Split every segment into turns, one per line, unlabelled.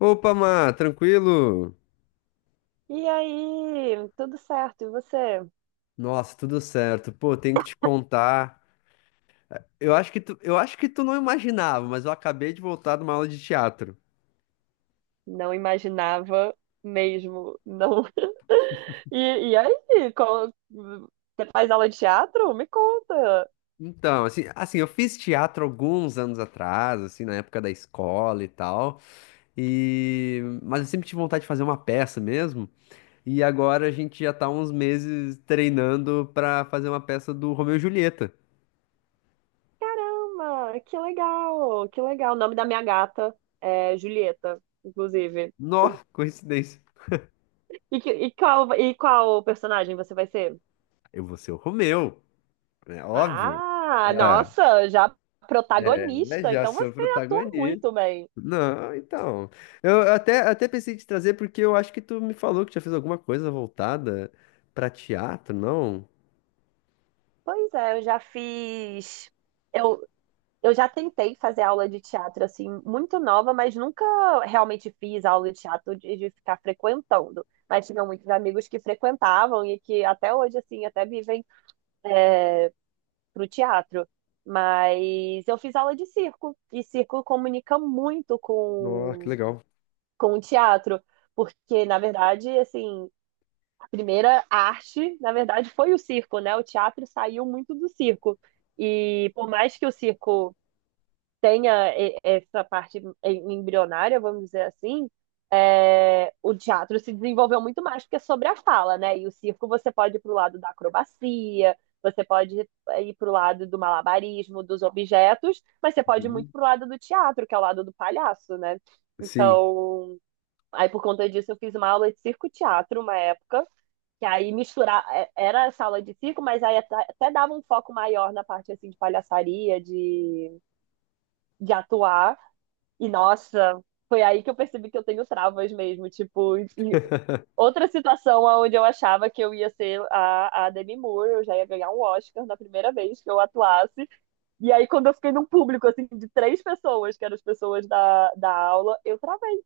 Opa, Má, tranquilo?
E aí, tudo certo, e você?
Nossa, tudo certo. Pô, tenho que te contar. Eu acho que tu não imaginava, mas eu acabei de voltar de uma aula de teatro.
Não imaginava mesmo, não. E, Você faz aula de teatro? Me conta.
Então, assim, eu fiz teatro alguns anos atrás, assim, na época da escola e tal. E mas eu sempre tive vontade de fazer uma peça mesmo. E agora a gente já tá há uns meses treinando pra fazer uma peça do Romeu e Julieta.
Caramba, que legal, que legal. O nome da minha gata é Julieta, inclusive.
Nossa, coincidência.
E qual personagem você vai ser?
Eu vou ser o Romeu, é óbvio.
Ah,
É,
nossa, já
é,
protagonista,
já
então
sou
você atua
protagonista.
muito bem.
Não, então. Até pensei em te trazer porque eu acho que tu me falou que já fez alguma coisa voltada pra teatro, não?
Pois é, eu já fiz. Eu já tentei fazer aula de teatro assim, muito nova, mas nunca realmente fiz aula de teatro de ficar frequentando. Mas tinha muitos amigos que frequentavam e que até hoje, assim, até vivem pro teatro. Mas eu fiz aula de circo, e circo comunica muito
Nossa, que legal.
com o teatro, porque, na verdade, assim, a primeira arte, na verdade, foi o circo, né? O teatro saiu muito do circo. E por mais que o circo embrionária, vamos dizer assim, é, o teatro se desenvolveu muito mais porque é sobre a fala, né? E o circo você pode ir para o lado da acrobacia, você pode ir para o lado do malabarismo, dos objetos, mas você pode ir muito
Uhum.
para o lado do teatro, que é o lado do palhaço, né?
Sim.
Então, aí por conta disso eu fiz uma aula de circo-teatro uma época, que aí misturar, era essa aula de circo, mas aí até dava um foco maior na parte assim de palhaçaria, de atuar. E nossa, foi aí que eu percebi que eu tenho travas mesmo. Tipo, e outra situação onde eu achava que eu ia ser a Demi Moore, eu já ia ganhar um Oscar na primeira vez que eu atuasse. E aí, quando eu fiquei num público assim de três pessoas, que eram as pessoas da aula, eu travei.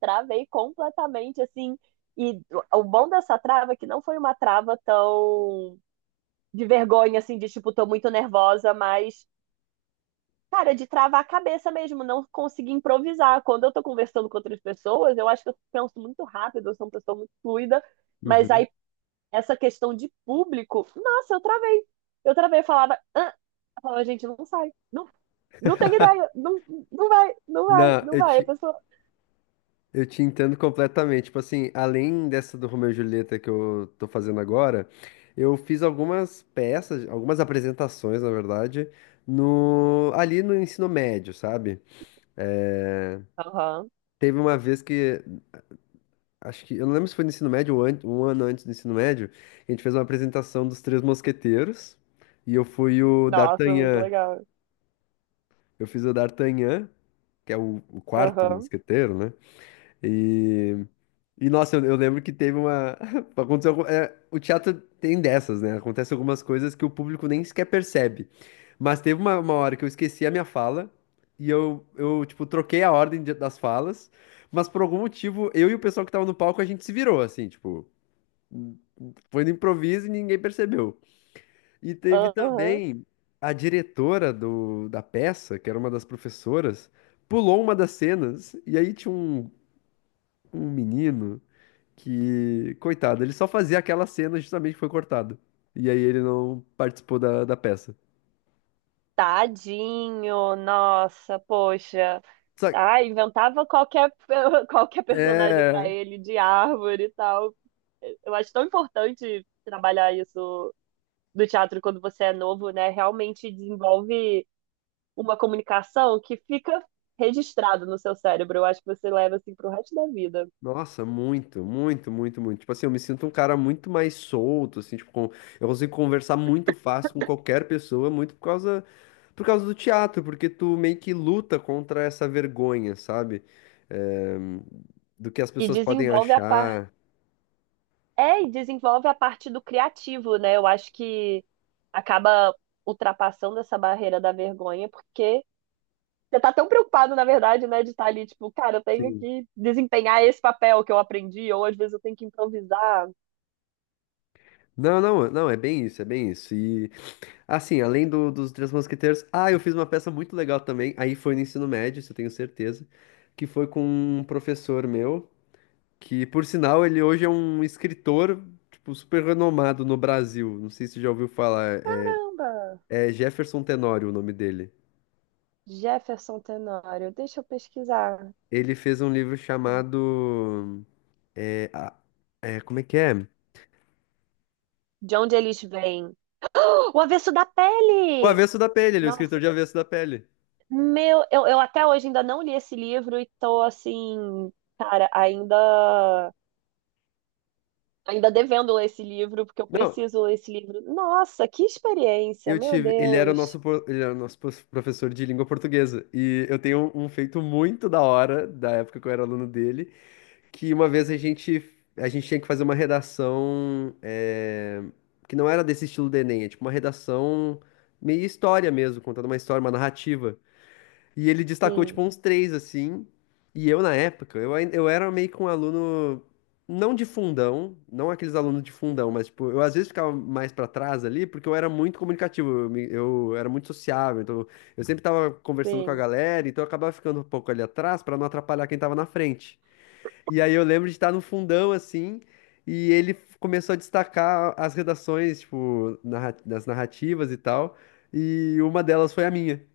Travei completamente, assim. E o bom dessa trava é que não foi uma trava tão de vergonha, assim, de tipo, tô muito nervosa, mas cara, de travar a cabeça mesmo, não conseguir improvisar. Quando eu tô conversando com outras pessoas, eu acho que eu penso muito rápido, eu sou uma pessoa muito fluida, mas
Uhum.
aí essa questão de público, nossa, eu travei. Eu travei, eu falava, ah, eu falava, gente, não sai, não, não tem ideia, não, não vai, não vai,
Não,
não vai. A pessoa,
eu te entendo completamente. Tipo assim, além dessa do Romeu e Julieta que eu tô fazendo agora, eu fiz algumas peças, algumas apresentações, na verdade, no, ali no ensino médio, sabe? É,
aham,
teve uma vez que acho que, eu não lembro se foi no ensino médio ou um ano antes do ensino médio, a gente fez uma apresentação dos Três Mosqueteiros e eu fui o
nossa, muito
D'Artagnan.
legal,
Eu fiz o D'Artagnan, que é o quarto
aham,
mosqueteiro, né? E, e nossa, eu lembro que teve uma. Aconteceu, é, o teatro tem dessas, né? Acontece algumas coisas que o público nem sequer percebe. Mas teve uma hora que eu esqueci a minha fala e eu tipo, troquei a ordem das falas, mas por algum motivo, eu e o pessoal que tava no palco, a gente se virou, assim, tipo. Foi no improviso e ninguém percebeu. E teve
aham,
também a diretora da peça, que era uma das professoras, pulou uma das cenas e aí tinha um menino que, coitado, ele só fazia aquela cena justamente que foi cortado. E aí ele não participou da peça.
tadinho, nossa, poxa.
Só,
Ah, inventava qualquer, qualquer personagem para
é,
ele, de árvore e tal. Eu acho tão importante trabalhar isso do teatro quando você é novo, né? Realmente desenvolve uma comunicação que fica registrada no seu cérebro. Eu acho que você leva assim pro resto da vida.
nossa, muito, muito, muito, muito. Tipo assim, eu me sinto um cara muito mais solto, assim, tipo, eu consigo conversar muito fácil com qualquer pessoa, por causa do teatro, porque tu meio que luta contra essa vergonha, sabe? Eh, do que as
E
pessoas podem
desenvolve a par...
achar.
É, e desenvolve a parte do criativo, né? Eu acho que acaba ultrapassando essa barreira da vergonha, porque você tá tão preocupado, na verdade, né, de estar ali, tipo, cara, eu tenho
Sim.
que desempenhar esse papel que eu aprendi, ou às vezes eu tenho que improvisar.
Não, é bem isso, é bem isso. E, assim, além dos Três Mosqueteiros, eu fiz uma peça muito legal também, aí foi no ensino médio, isso eu tenho certeza, que foi com um professor meu. Que, por sinal, ele hoje é um escritor, tipo, super renomado no Brasil. Não sei se você já ouviu falar. É,
Caramba!
é Jefferson Tenório o nome dele.
Jefferson Tenório, deixa eu pesquisar.
Ele fez um livro chamado. É, é, como é que é?
De onde eles vêm? O avesso da
O
pele!
Avesso da Pele, ele é o escritor
Nossa,
de Avesso da Pele.
meu, eu até hoje ainda não li esse livro e tô assim, cara, ainda devendo ler esse livro, porque eu
Não,
preciso ler esse livro. Nossa, que experiência,
eu
meu
tive. Ele era o
Deus.
nosso, professor de língua portuguesa. E eu tenho um feito muito da hora, da época que eu era aluno dele que uma vez a gente tinha que fazer uma redação que não era desse estilo do Enem, é tipo uma redação meio história mesmo, contando uma história, uma narrativa. E ele destacou tipo
Sim,
uns três assim. E eu na época, eu era meio que um aluno não de fundão, não aqueles alunos de fundão, mas tipo, eu às vezes ficava mais pra trás ali porque eu era muito comunicativo, eu era muito sociável, então eu sempre tava conversando com a
sim.
galera, então eu acabava ficando um pouco ali atrás pra não atrapalhar quem tava na frente. E aí eu lembro de estar no fundão, assim, e ele começou a destacar as redações, tipo, das narrativas e tal, e uma delas foi a minha.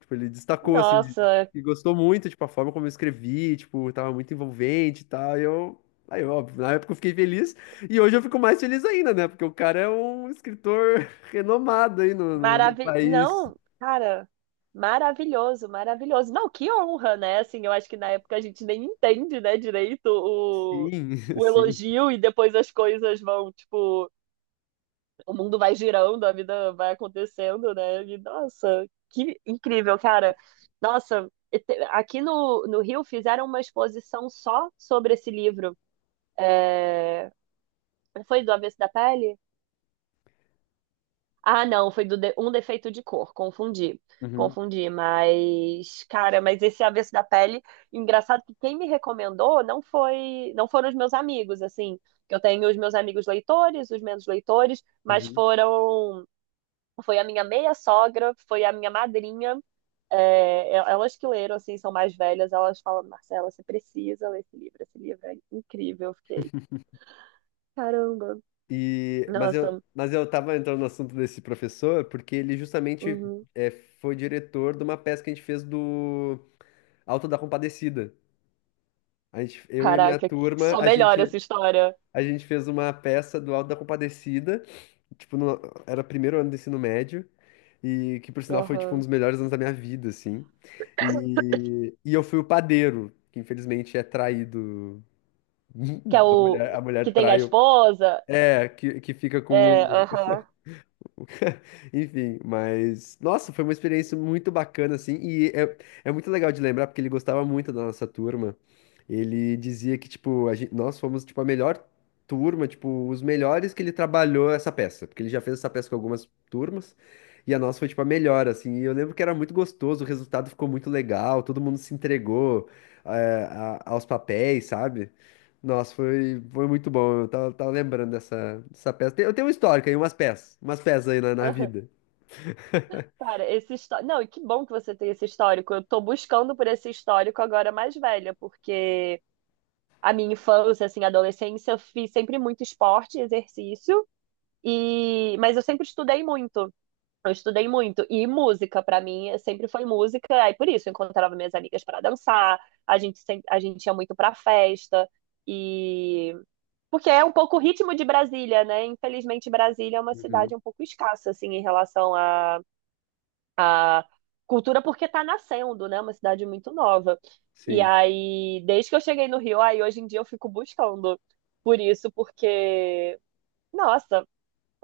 Tipo, ele destacou, assim,
Nossa,
e gostou muito, tipo, a forma como eu escrevi, tipo, tava muito envolvente e tal, e eu... Aí, óbvio, na época eu fiquei feliz, e hoje eu fico mais feliz ainda, né? Porque o cara é um escritor renomado aí no país.
Não, cara, maravilhoso, maravilhoso. Não, que honra, né? Assim, eu acho que na época a gente nem entende, né, direito
Sim,
o
sim.
elogio e depois as coisas vão, tipo, o mundo vai girando, a vida vai acontecendo, né? E, nossa, que incrível, cara. Nossa, aqui no, no Rio fizeram uma exposição só sobre esse livro. É, foi do Avesso da Pele? Ah, não, foi um defeito de cor, confundi.
Uhum,
Confundi, mas cara, mas esse avesso da pele, engraçado que quem me recomendou não foram os meus amigos, assim, que eu tenho os meus amigos leitores, os menos leitores, mas
uhum.
foram, foi a minha meia sogra, foi a minha madrinha, é, elas que leram, assim, são mais velhas, elas falam, Marcela, você precisa ler esse livro é incrível, eu fiquei, caramba,
E,
nossa,
mas eu tava entrando no assunto desse professor porque ele justamente
uhum,
é, foi diretor de uma peça que a gente fez do Alto da Compadecida. A gente, eu e a minha
caraca, que-
turma,
só melhora essa história.
a gente fez uma peça do Alto da Compadecida, tipo, era o primeiro ano do ensino médio, e que por sinal foi tipo um
Aham.
dos melhores anos da minha vida, assim. E eu fui o padeiro, que infelizmente é traído.
Que é o
A
que
mulher
tem a
trai o-
esposa.
é, que fica com
É,
o.
aham,
Enfim, mas nossa, foi uma experiência muito bacana assim, e é, é muito legal de lembrar porque ele gostava muito da nossa turma. Ele dizia que tipo, nós fomos tipo a melhor turma, tipo, os melhores que ele trabalhou essa peça, porque ele já fez essa peça com algumas turmas. E a nossa foi tipo a melhor, assim. E eu lembro que era muito gostoso, o resultado ficou muito legal, todo mundo se entregou aos papéis, sabe? Nossa, foi muito bom. Tava lembrando dessa peça. Eu tenho uma histórico aí, umas peças. Umas peças aí na
aham.
vida.
Cara, esse histórico. Não, e que bom que você tem esse histórico. Eu tô buscando por esse histórico agora mais velha, porque a minha infância, assim, adolescência, eu fiz sempre muito esporte, e exercício, e mas eu sempre estudei muito. Eu estudei muito. E música, pra mim, sempre foi música. Aí por isso eu encontrava minhas amigas pra dançar, a gente sempre... a gente ia muito pra festa. E porque é um pouco o ritmo de Brasília, né? Infelizmente, Brasília é uma cidade
Uhum.
um pouco escassa, assim, em relação à, à cultura, porque está nascendo, né? Uma cidade muito nova. E
Sim,
aí, desde que eu cheguei no Rio, aí hoje em dia eu fico buscando por isso, porque, nossa,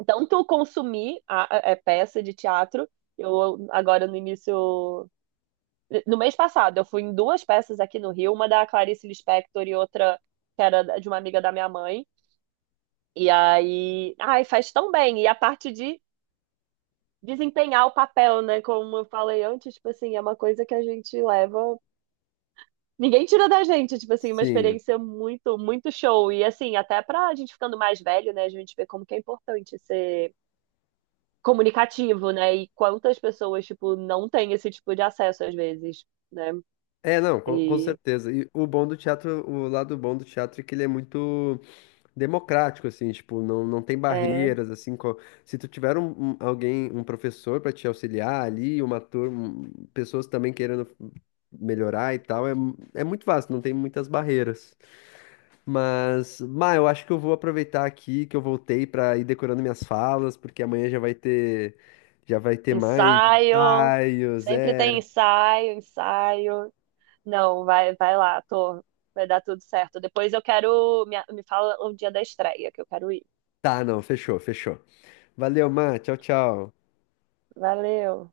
tanto consumir a é, peça de teatro, eu agora no início, no mês passado, eu fui em duas peças aqui no Rio, uma da Clarice Lispector e outra que era de uma amiga da minha mãe. E aí, ai, faz tão bem. E a parte de desempenhar o papel, né? Como eu falei antes, tipo assim, é uma coisa que a gente leva. Ninguém tira da gente, tipo assim, uma
sim.
experiência muito, muito show. E assim, até pra gente ficando mais velho, né? A gente vê como que é importante ser comunicativo, né? E quantas pessoas, tipo, não têm esse tipo de acesso às vezes, né?
É, não, com
E
certeza. E o bom do teatro, o lado bom do teatro é que ele é muito democrático, assim, tipo, não tem
é,
barreiras, assim, se tu tiver alguém, um professor para te auxiliar ali, uma turma, pessoas também querendo melhorar e tal, é, é muito fácil, não tem muitas barreiras. Mas, Má, eu acho que eu vou aproveitar aqui que eu voltei pra ir decorando minhas falas, porque amanhã já vai ter mais
ensaio,
ensaios,
sempre tem
é.
ensaio, ensaio. Não, vai, vai lá, tô. Vai dar tudo certo. Depois eu quero. Me fala o dia da estreia, que eu quero ir.
Tá, não, fechou. Valeu, Má, tchau, tchau.
Valeu.